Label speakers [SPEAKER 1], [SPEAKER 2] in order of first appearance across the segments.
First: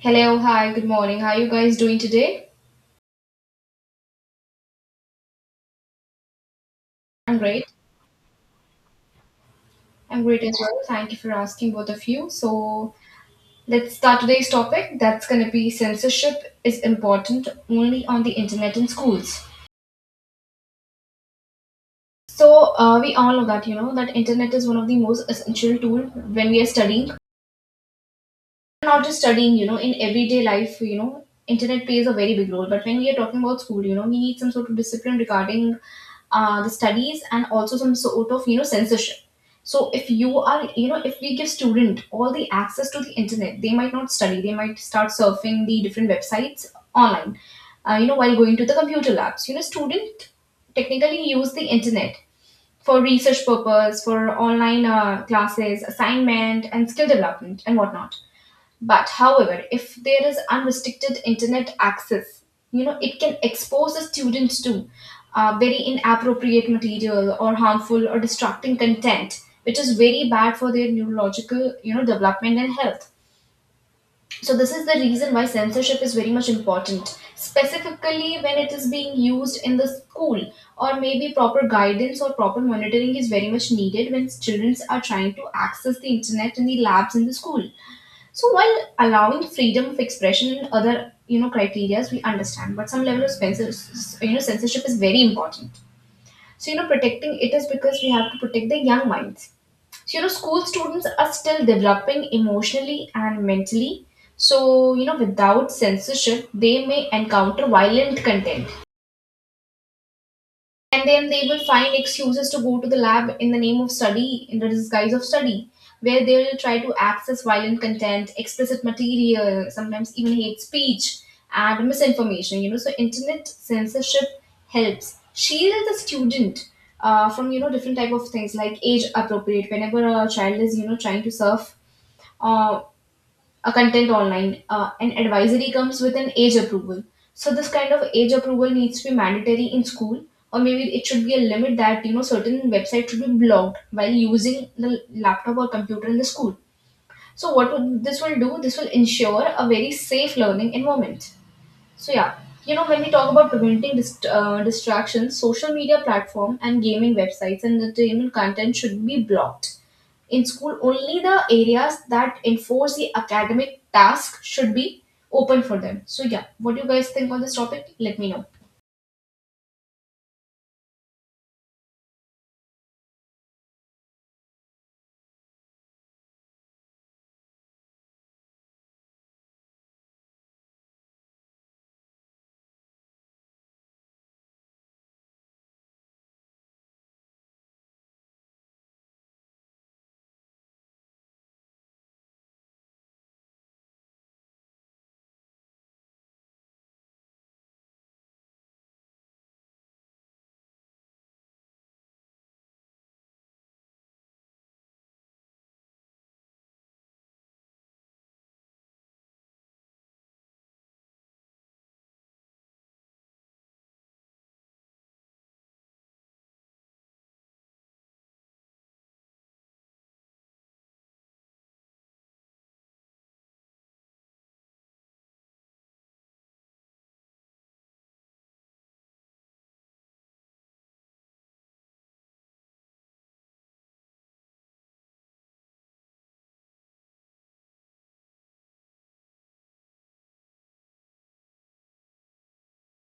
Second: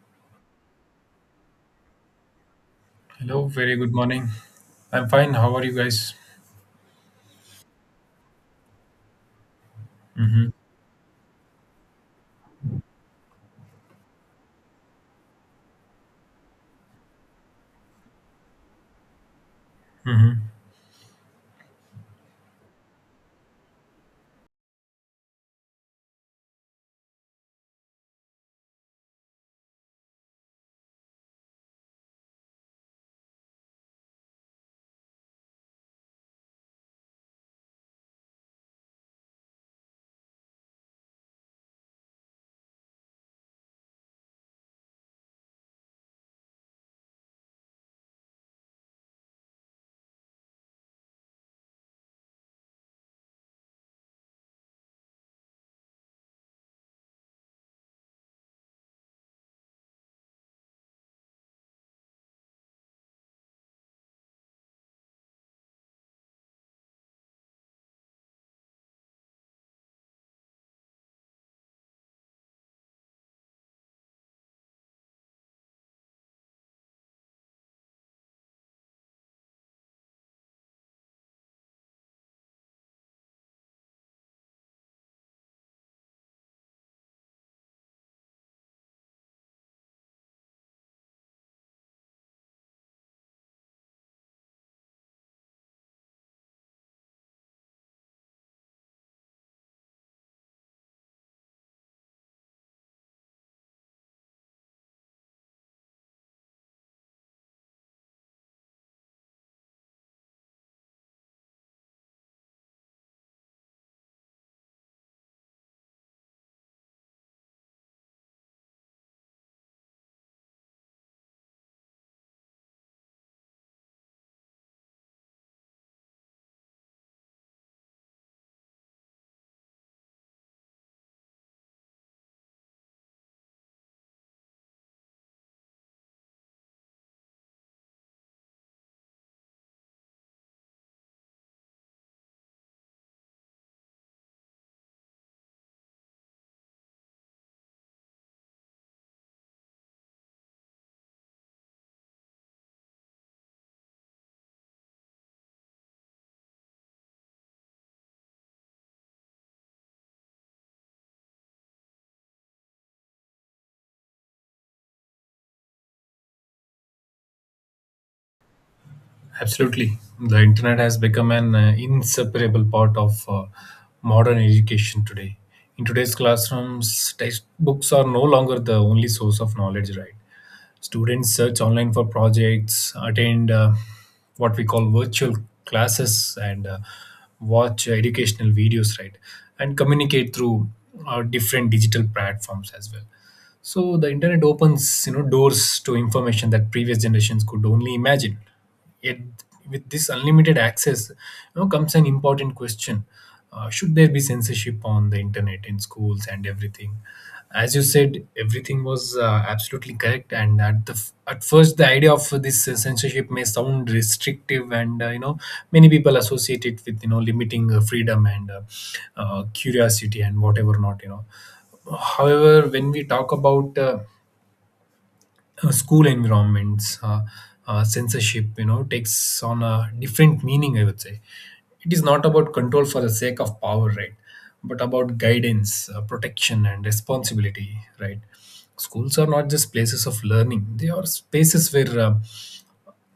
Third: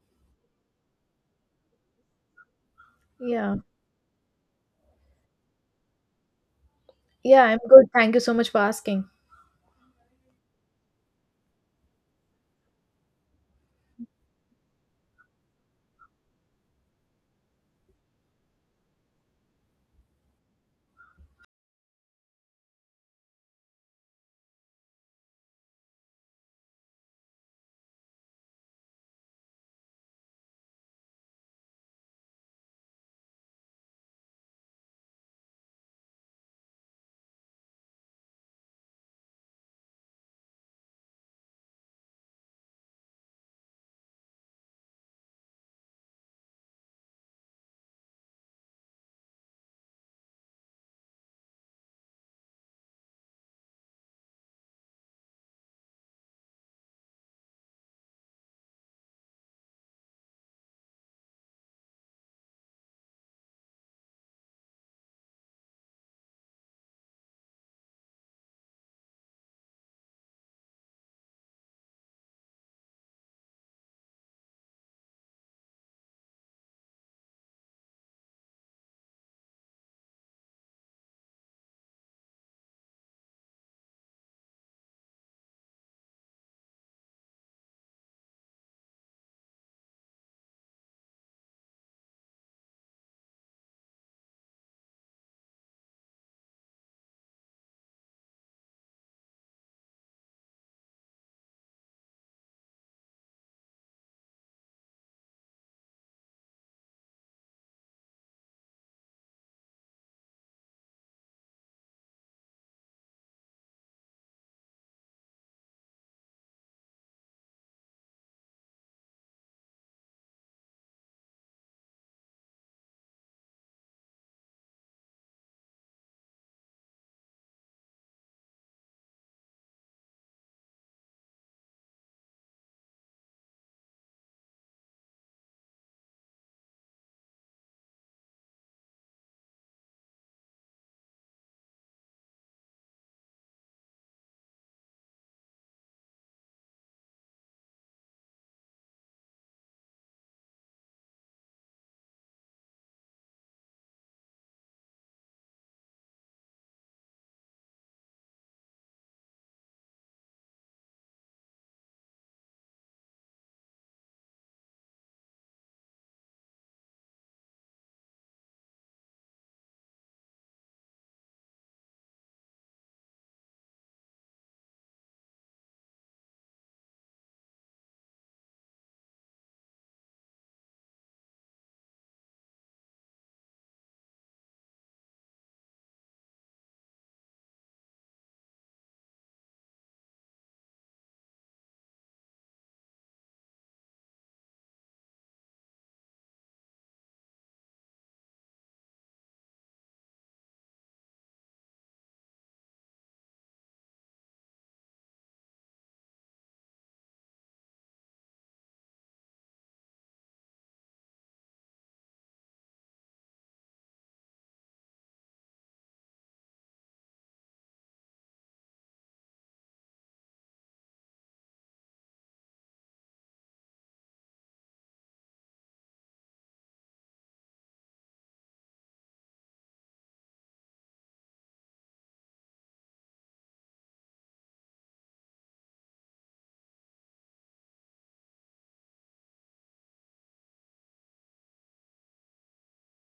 [SPEAKER 1] Hello, hi, good morning. How are you guys doing today?
[SPEAKER 2] Hello,
[SPEAKER 3] Yeah.
[SPEAKER 2] very good morning. I'm fine. How are you guys?
[SPEAKER 1] I'm
[SPEAKER 3] Yeah, I'm
[SPEAKER 1] great.
[SPEAKER 3] good. Thank you so much for asking.
[SPEAKER 1] I'm great as well. Thank you for asking, both of you. So, let's start today's topic. That's going to be censorship is important only on the internet in schools.
[SPEAKER 2] Hmm.
[SPEAKER 1] So, we all know that internet is one of the most essential tool when we are studying, not just studying, in everyday life. Internet plays a very big role. But when we are talking about school, we need some sort of discipline regarding the studies and also some sort of, censorship. So if you are, you know, if we give student all the access to the internet, they might not study. They might start surfing the different websites online, while going to the computer labs. Student technically use the internet for research purpose, for online classes, assignment, and skill development and whatnot, but however, if there is unrestricted internet access, it can expose the students to very inappropriate material or harmful or distracting content, which is very bad for their neurological, development and health. So this is the reason why censorship is very much important, specifically when it is being used in the school, or maybe proper guidance or proper monitoring is very much needed when students are trying to access the internet in the labs in the school. So while allowing freedom of expression and other criterias, we understand, but some level of censorship is very important. Protecting it is because we have to protect the young minds. School students are still developing emotionally and mentally. Without censorship, they may encounter violent content, and then they will find excuses to go to the lab in the name of study, in the disguise of study, where they will try to access violent content, explicit material, sometimes even hate speech and misinformation. So internet censorship helps shield the student from different type of things like age appropriate. Whenever a child is trying to surf uh, a content online, and advisory comes with an age approval, so this kind of age approval needs to be mandatory in school. Or maybe it should be a limit that certain websites should be blocked while using the laptop or computer in the school. So what would this will do, this will ensure a very safe learning environment. So yeah, when we talk about preventing distractions, social media platform and gaming websites and entertainment content should be blocked in school. Only the areas that enforce the academic task should be open for them. So, yeah, what do you guys think on this topic? Let me know.
[SPEAKER 2] Absolutely. The internet has become an inseparable part of modern education today. In today's classrooms, textbooks are no longer the only source of knowledge, right? Students search online for projects, attend what we call virtual classes, and watch educational videos, right? And communicate through different digital platforms as well. So the internet opens, doors to information that previous generations could only imagine. Yet, with this unlimited access, comes an important question: should there be censorship on the internet in schools and everything? As you said, everything was absolutely correct, and at first, the idea of this censorship may sound restrictive, and many people associate it with limiting freedom and curiosity and whatever not. However, when we talk about school environments, censorship, takes on a different meaning, I would say. It is not about control for the sake of power, right? But about guidance, protection, and responsibility, right? Schools are not just places of learning, they are spaces where uh,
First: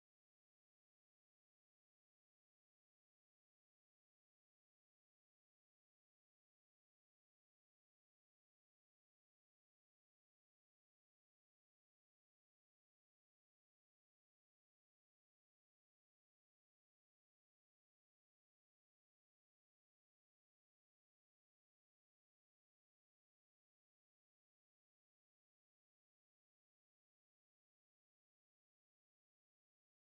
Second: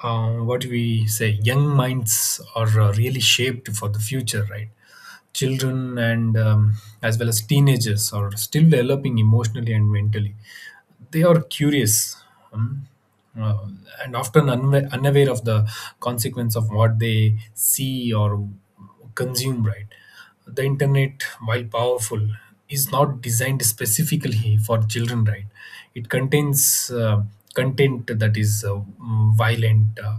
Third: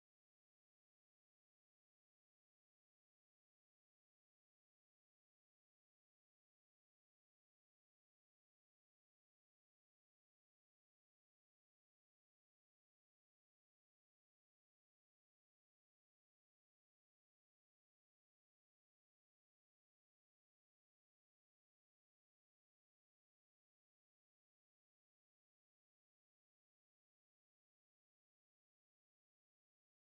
[SPEAKER 2] uh, what we say, young minds are really shaped for the future, right? Children and as well as teenagers are still developing emotionally and mentally. They are curious, um, uh, and often unaware of the consequence of what they see or consume, right? The internet, while powerful, is not designed specifically for children, right? It contains content that is violent, uh,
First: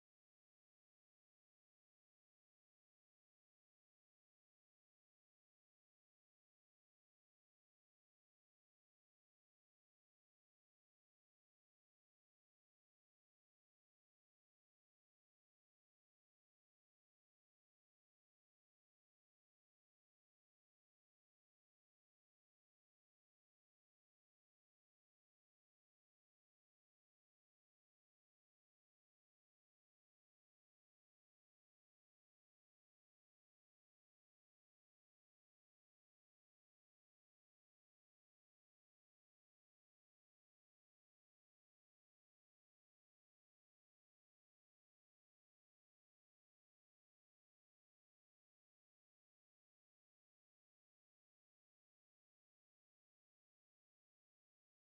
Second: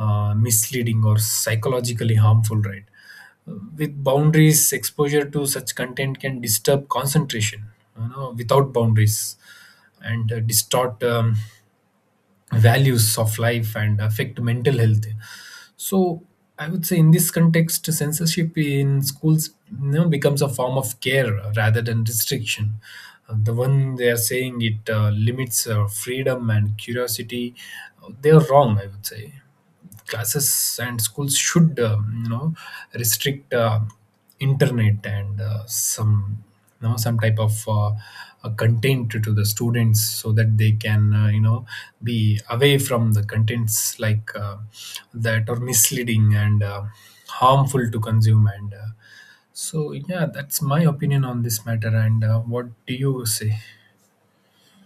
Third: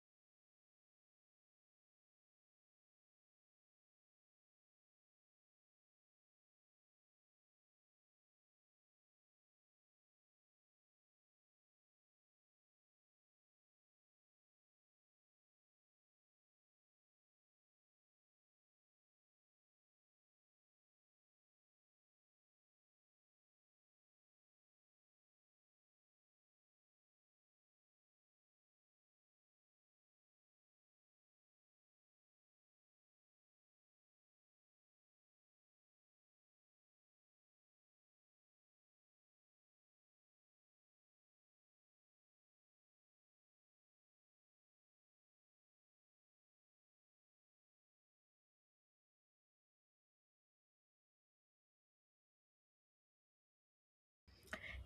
[SPEAKER 2] uh, misleading, or psychologically harmful, right? With boundaries, exposure to such content can disturb concentration. Without boundaries, and distort values of life and affect mental health. So I would say, in this context, censorship in schools, becomes a form of care rather than restriction. The one they are saying it limits freedom and curiosity, they are wrong, I would say. Classes and schools should restrict internet and some you know some type of content to the students, so that they can be away from the contents like that are misleading and harmful to consume, and so yeah, that's my opinion on this matter. And what do you say?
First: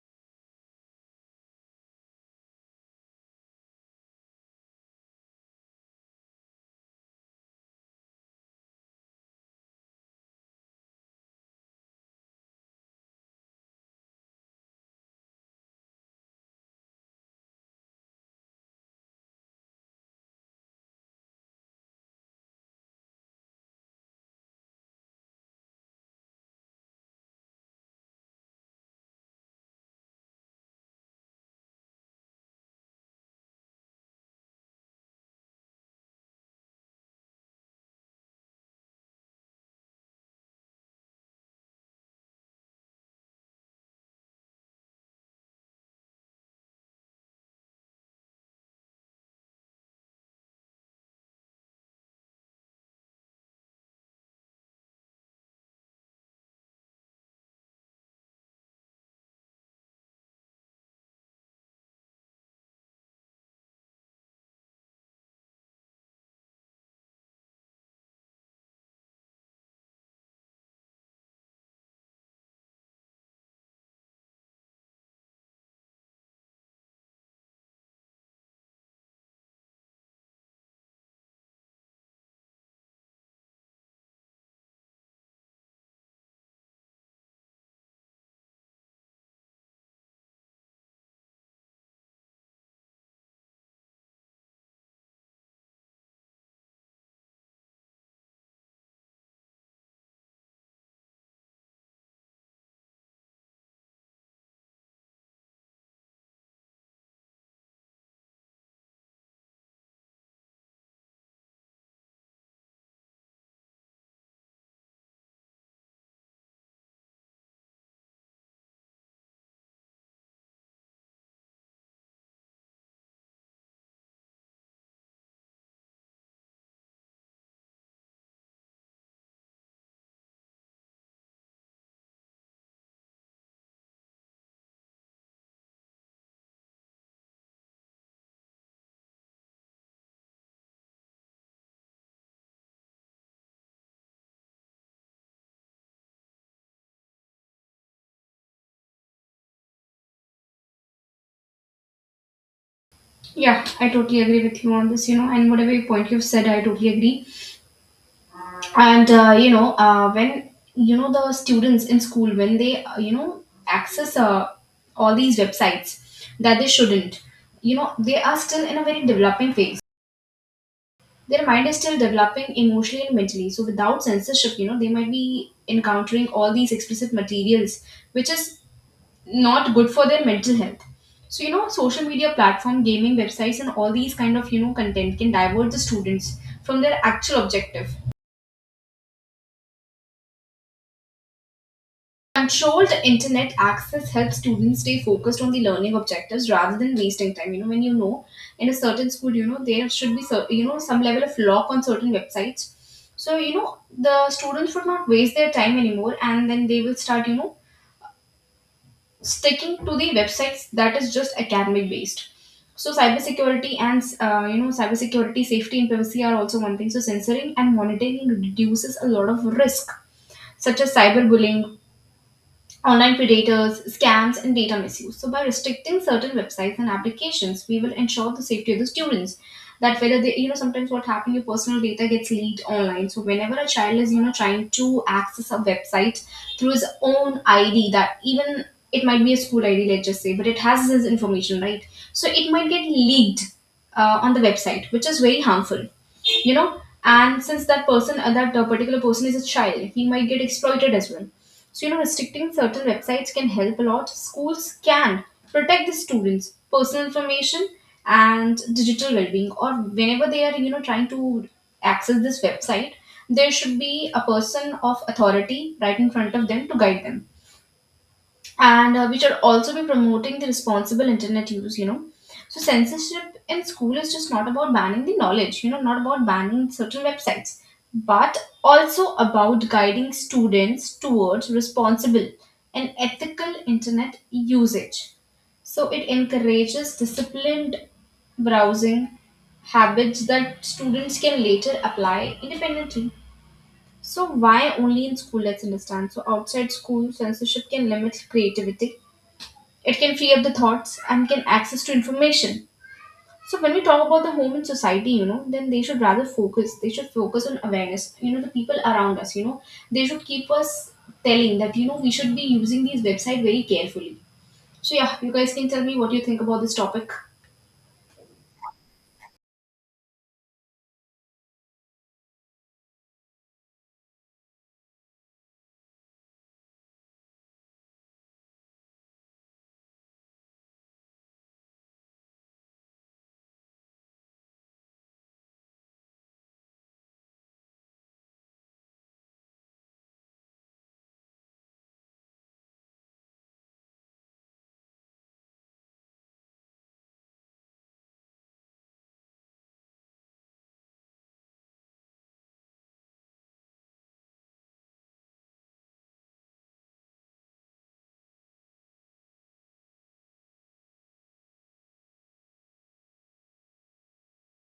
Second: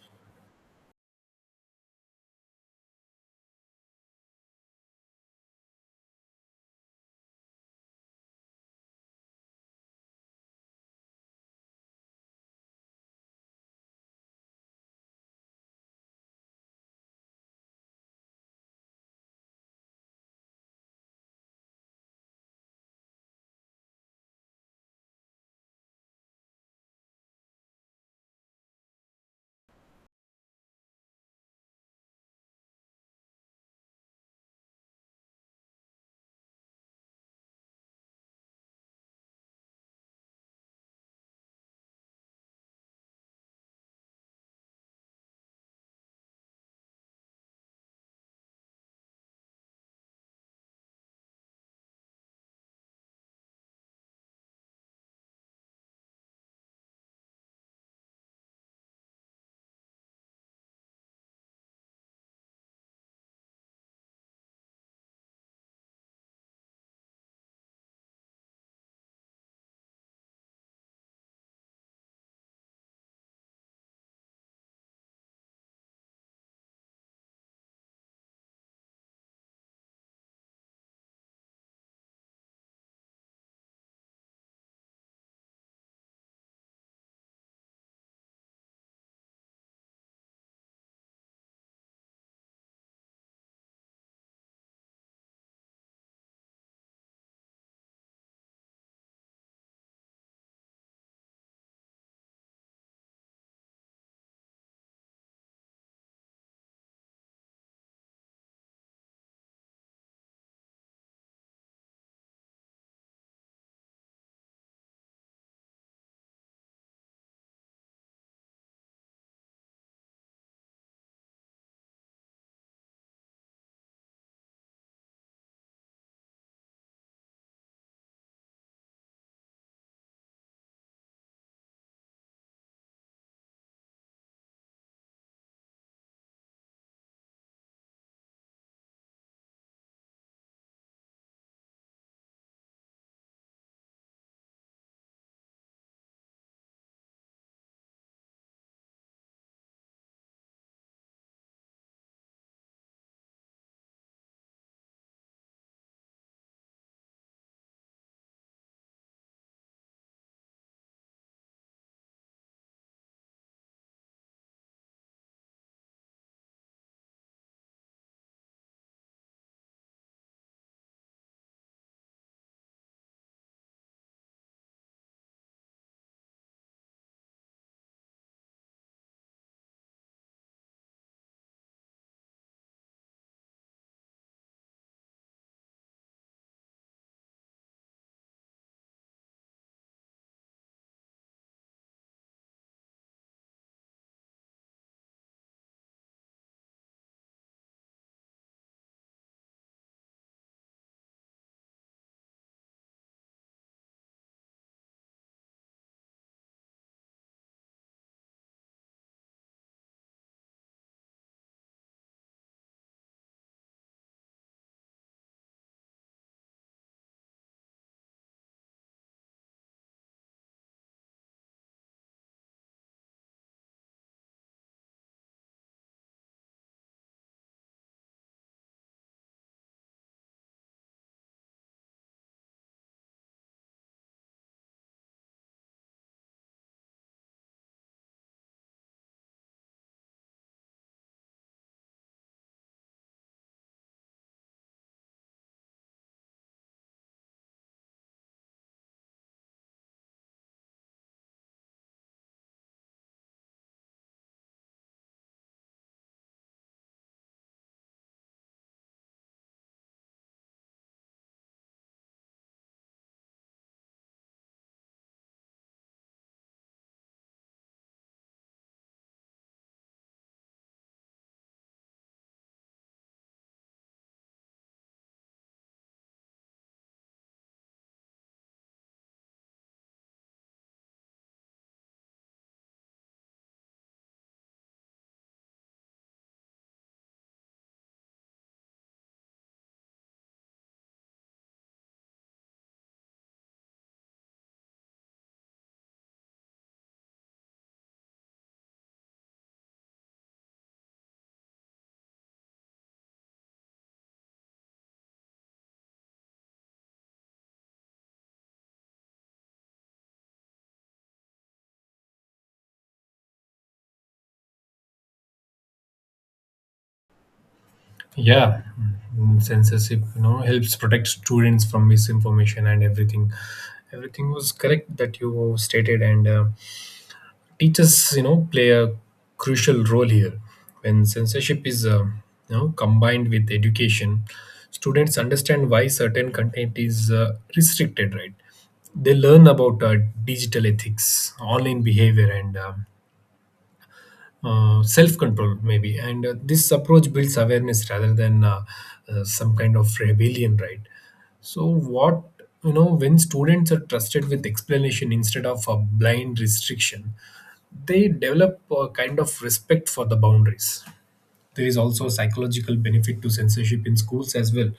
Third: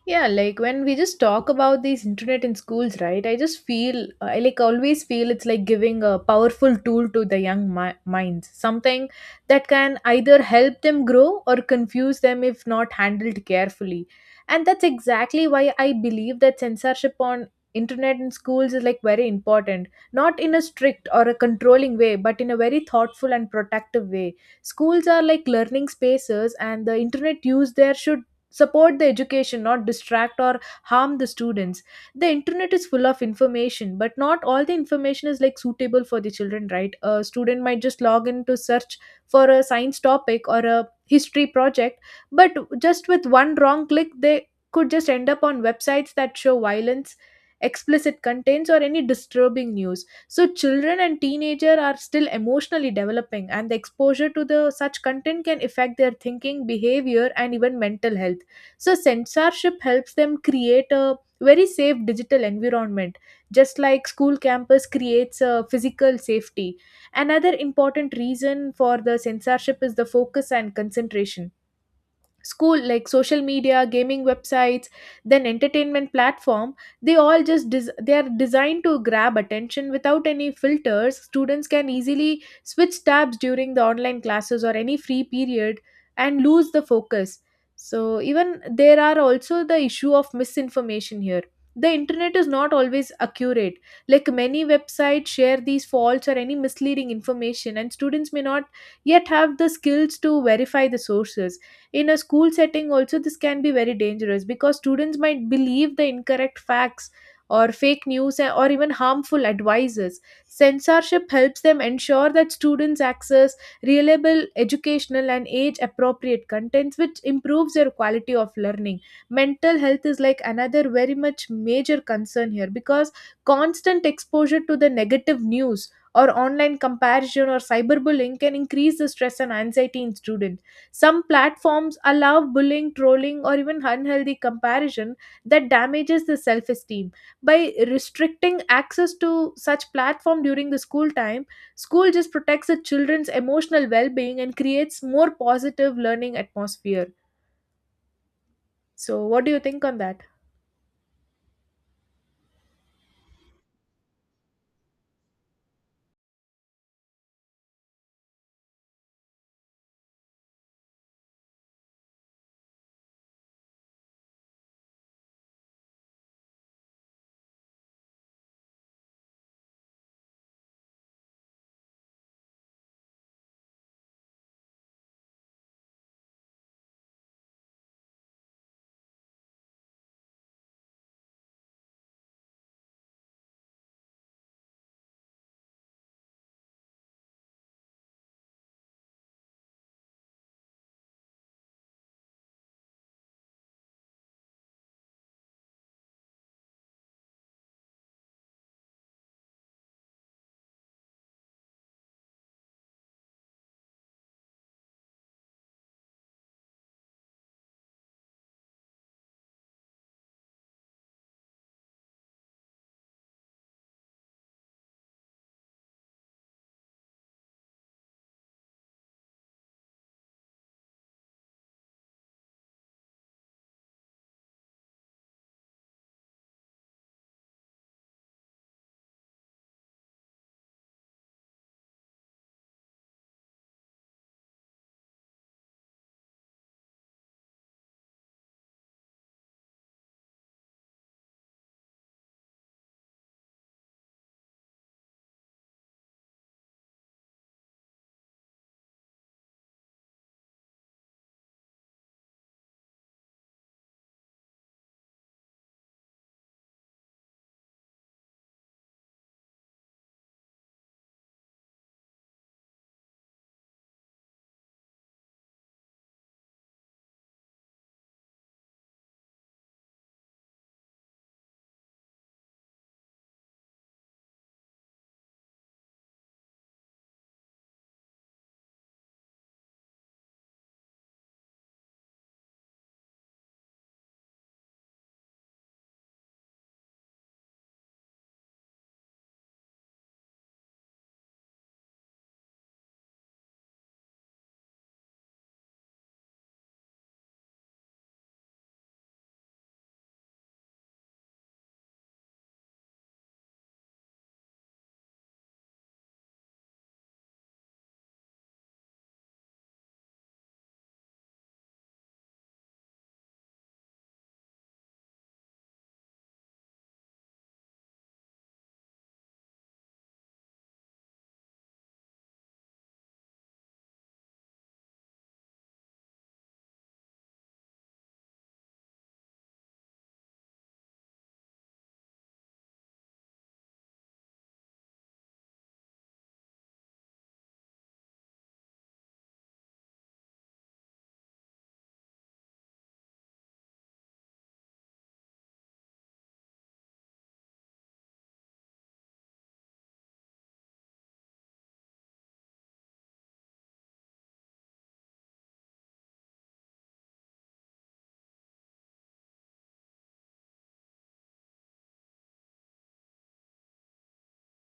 [SPEAKER 3] Yeah, like when we just talk about these internet in schools, right? I just feel, I like always feel it's like giving a powerful tool to the young minds, something that can either help them grow or confuse them if not handled carefully. And that's exactly why I believe that censorship on internet in schools is like very important, not in a strict or a controlling way, but in a very thoughtful and protective way. Schools are like learning spaces, and the internet use there should support the education, not distract or harm the students. The internet is full of information, but not all the information is like suitable for the children, right? A student might just log in to search for a science topic or a history project, but just with one wrong click they could just end up on websites that show violence, explicit contents, or any disturbing news. So children and teenager are still emotionally developing, and the exposure to the such content can affect their thinking, behavior, and even mental health. So censorship helps them create a very safe digital environment, just like school campus creates a physical safety. Another important reason for the censorship is the focus and concentration. School like social media, gaming websites, then entertainment platform, they all just they are designed to grab attention without any filters. Students can easily switch tabs during the online classes or any free period and lose the focus. So even there are also the issue of misinformation here. The internet is not always accurate. Like many websites share these false or any misleading information, and students may not yet have the skills to verify the sources. In a school setting also, this can be very dangerous because students might believe the incorrect facts or fake news, or even harmful advices. Censorship helps them ensure that students access reliable educational and age appropriate contents, which improves their quality of learning. Mental health is like another very much major concern here, because constant exposure to the negative news or online comparison or cyberbullying can increase the stress and anxiety in students. Some platforms allow bullying, trolling, or even unhealthy comparison that damages the self esteem. By restricting access to such platform during the school time, school just protects the children's emotional well being and creates more positive learning atmosphere. So, what do you think on that?
[SPEAKER 1] Yeah, I totally agree with you on this, and whatever point you've said, I totally agree. And the students in school, when they, access all these websites that they shouldn't, they are still in a very developing phase. Their mind is still developing emotionally and mentally, so without censorship, they might be encountering all these explicit materials, which is not good for their mental health. Social media platform, gaming websites, and all these kind of content can divert the students from their actual objective. Controlled internet access helps students stay focused on the learning objectives rather than wasting time. You know, when you know in a certain school, there should be, some level of lock on certain websites. So, the students would not waste their time anymore, and then they will start, sticking to the websites that is just academic based. So, cybersecurity, safety, and privacy are also one thing. So, censoring and monitoring reduces a lot of risk such as cyberbullying, online predators, scams, and data misuse. So, by restricting certain websites and applications, we will ensure the safety of the students. That whether they, sometimes what happens, your personal data gets leaked online. So, whenever a child is, trying to access a website through his own ID, that even it might be a school ID, let's just say, but it has his information, right? So, it might get leaked on the website, which is very harmful. And since that person, that particular person is a child, he might get exploited as well. Restricting certain websites can help a lot. Schools can protect the students personal information and digital well-being, or whenever they are trying to access this website, there should be a person of authority right in front of them to guide them. And we should also be promoting the responsible internet use. So censorship in school is just not about banning the knowledge, not about banning certain websites, but also about guiding students towards responsible and ethical internet usage. So it encourages disciplined browsing habits that students can later apply independently. So why only in school, let's understand. So outside school, censorship can limit creativity, it can free up the thoughts and can access to information. So when we talk about the home and society, then they should rather focus. They should focus on awareness. The people around us. They should keep us telling that we should be using these website very carefully. So yeah, you guys can tell me what you think about this topic.
[SPEAKER 2] Yeah. Censorship helps protect students from misinformation and everything. Everything was correct that you stated, and teachers play a crucial role here. When censorship is combined with education, students understand why certain content is restricted, right? They learn about digital ethics, online behavior, and self control, maybe. And this approach builds awareness rather than some kind of rebellion, right? So, when students are trusted with explanation instead of a blind restriction, they develop a kind of respect for the boundaries. There is also a psychological benefit to censorship in schools as well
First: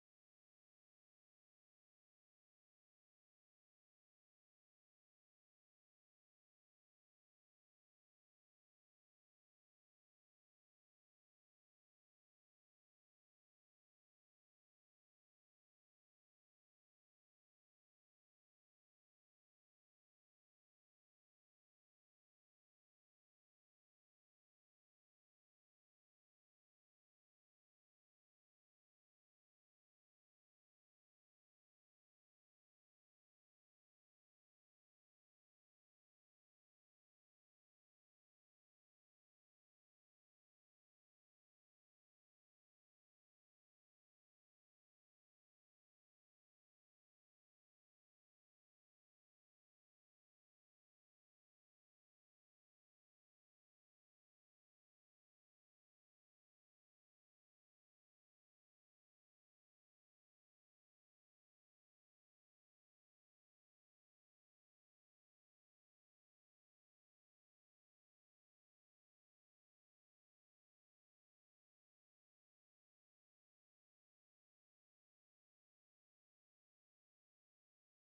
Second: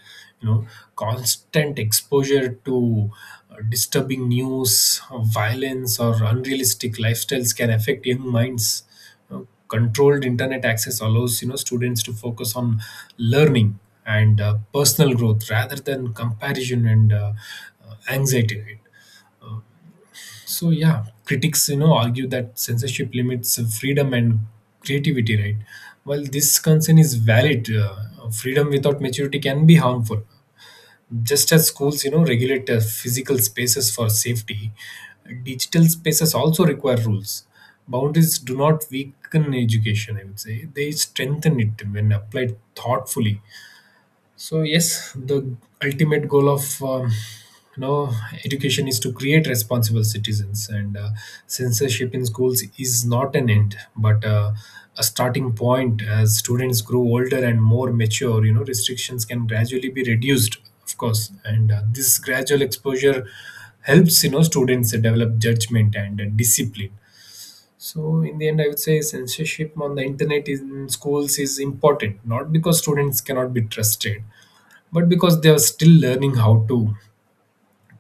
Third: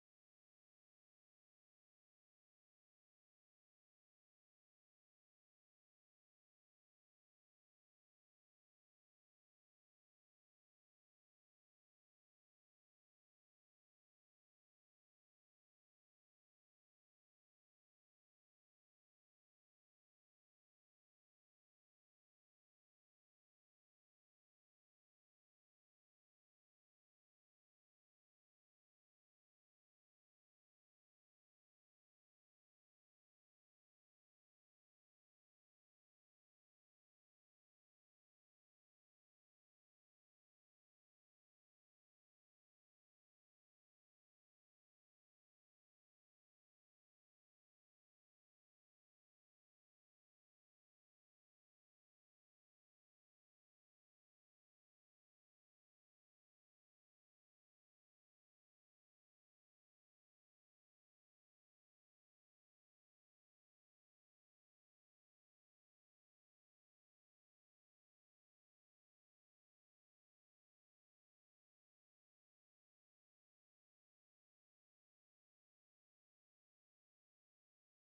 [SPEAKER 2] you know constant exposure to disturbing news, violence, or unrealistic lifestyles can affect young minds. You know, controlled internet access allows students to focus on learning and personal growth rather than comparison and anxiety, right? So yeah, critics argue that censorship limits freedom and creativity, right? While this concern is valid, freedom without maturity can be harmful. Just as schools regulate physical spaces for safety, digital spaces also require rules. Boundaries do not weaken education. I would say they strengthen it when applied thoughtfully. So yes, the ultimate goal of you know education is to create responsible citizens, and censorship in schools is not an end, but a starting point. As students grow older and more mature, restrictions can gradually be reduced, of course, and this gradual exposure helps students develop judgment and discipline. So in the end, I would say censorship on the internet in schools is important, not because students cannot be trusted, but because they are still learning how to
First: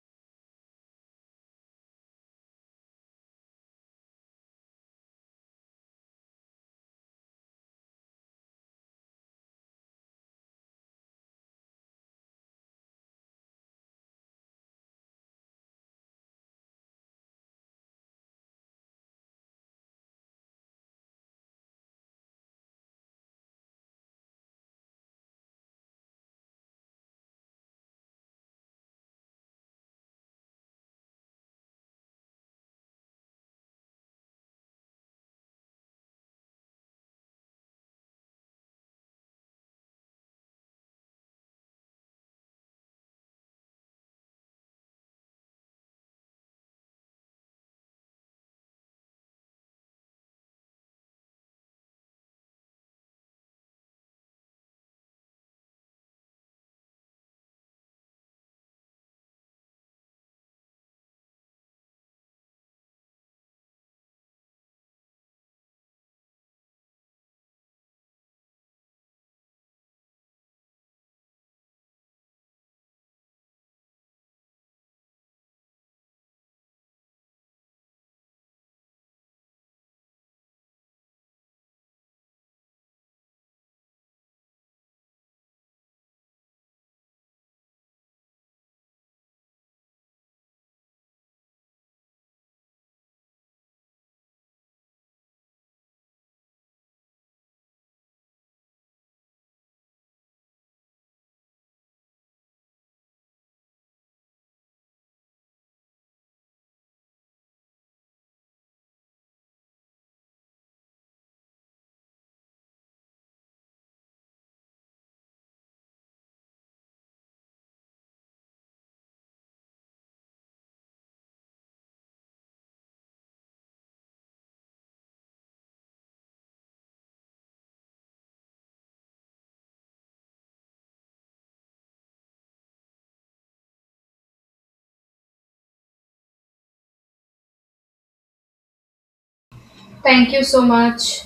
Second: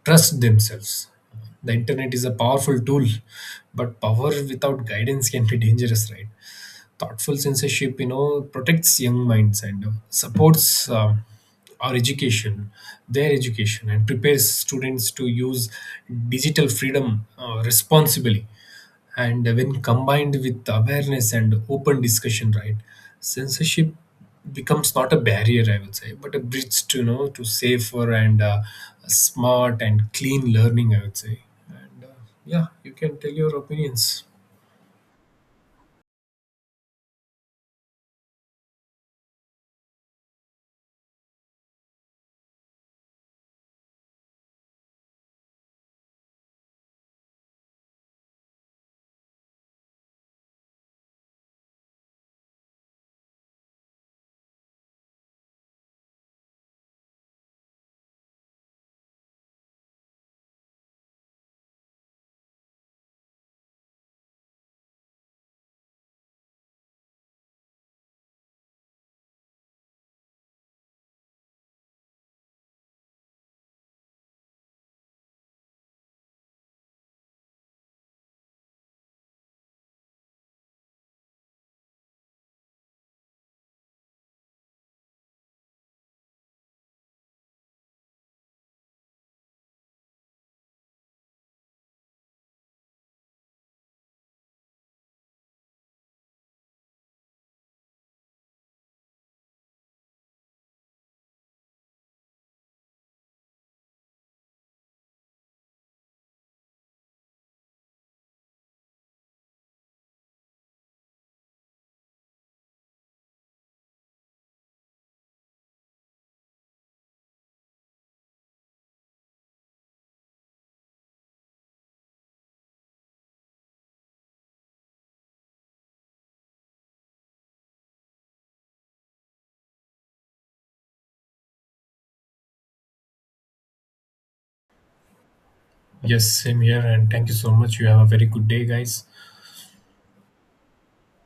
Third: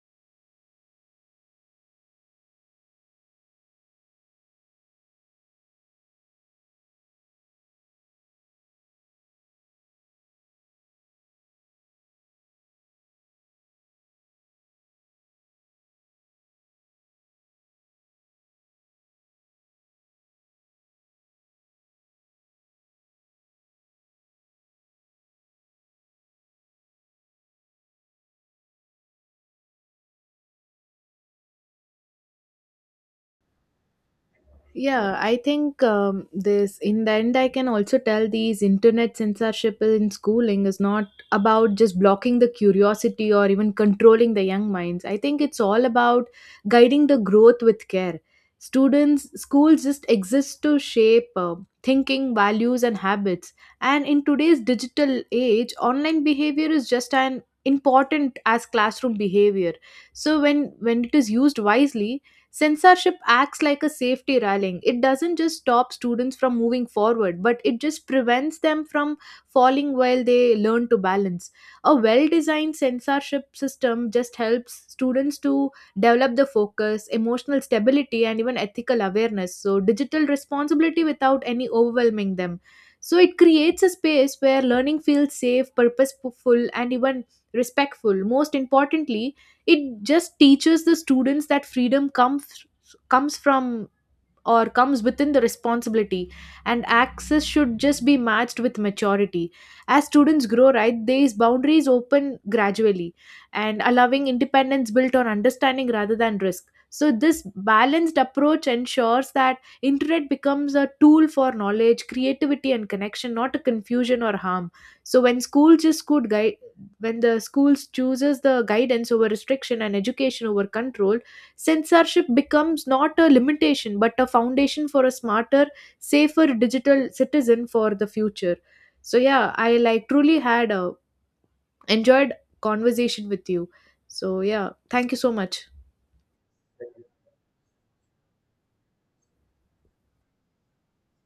[SPEAKER 2] trust themselves. The internet is a powerful tool, but power without guidance can be dangerous, right? Thoughtful censorship, protects young minds and supports our education, their education, and prepares students to use digital freedom responsibly. And when combined with awareness and open discussion, right? Censorship becomes not a barrier, I would say, but a bridge to you know to safer and smart and clean learning, I would say. And yeah, you can tell your opinions.
[SPEAKER 3] Yeah, I think this, in the end, I can also tell these internet censorship in schooling is not about just blocking the curiosity or even controlling the young minds. I think it's all about guiding the growth with care. Students, schools just exist to shape thinking, values, and habits. And in today's digital age, online behavior is just an important as classroom behavior. So when it is used wisely, censorship acts like a safety railing. It doesn't just stop students from moving forward, but it just prevents them from falling while they learn to balance. A well designed censorship system just helps students to develop the focus, emotional stability, and even ethical awareness. So, digital responsibility without any overwhelming them. So, it creates a space where learning feels safe, purposeful, and even respectful. Most importantly, it just teaches the students that freedom comes comes from or comes within the responsibility, and access should just be matched with maturity. As students grow, right, these boundaries open gradually, and allowing independence built on understanding rather than risk. So this balanced approach ensures that internet becomes a tool for knowledge, creativity, and connection, not a confusion or harm. So when schools just could guide when the schools chooses the guidance over restriction and education over control, censorship becomes not a limitation but a foundation for a smarter, safer digital citizen for the future. So yeah, I like truly had a enjoyed conversation with you. So yeah, thank you so much.
[SPEAKER 2] Yes, same here, and thank you so much. You have a very good day, guys.
[SPEAKER 1] Thank you so much.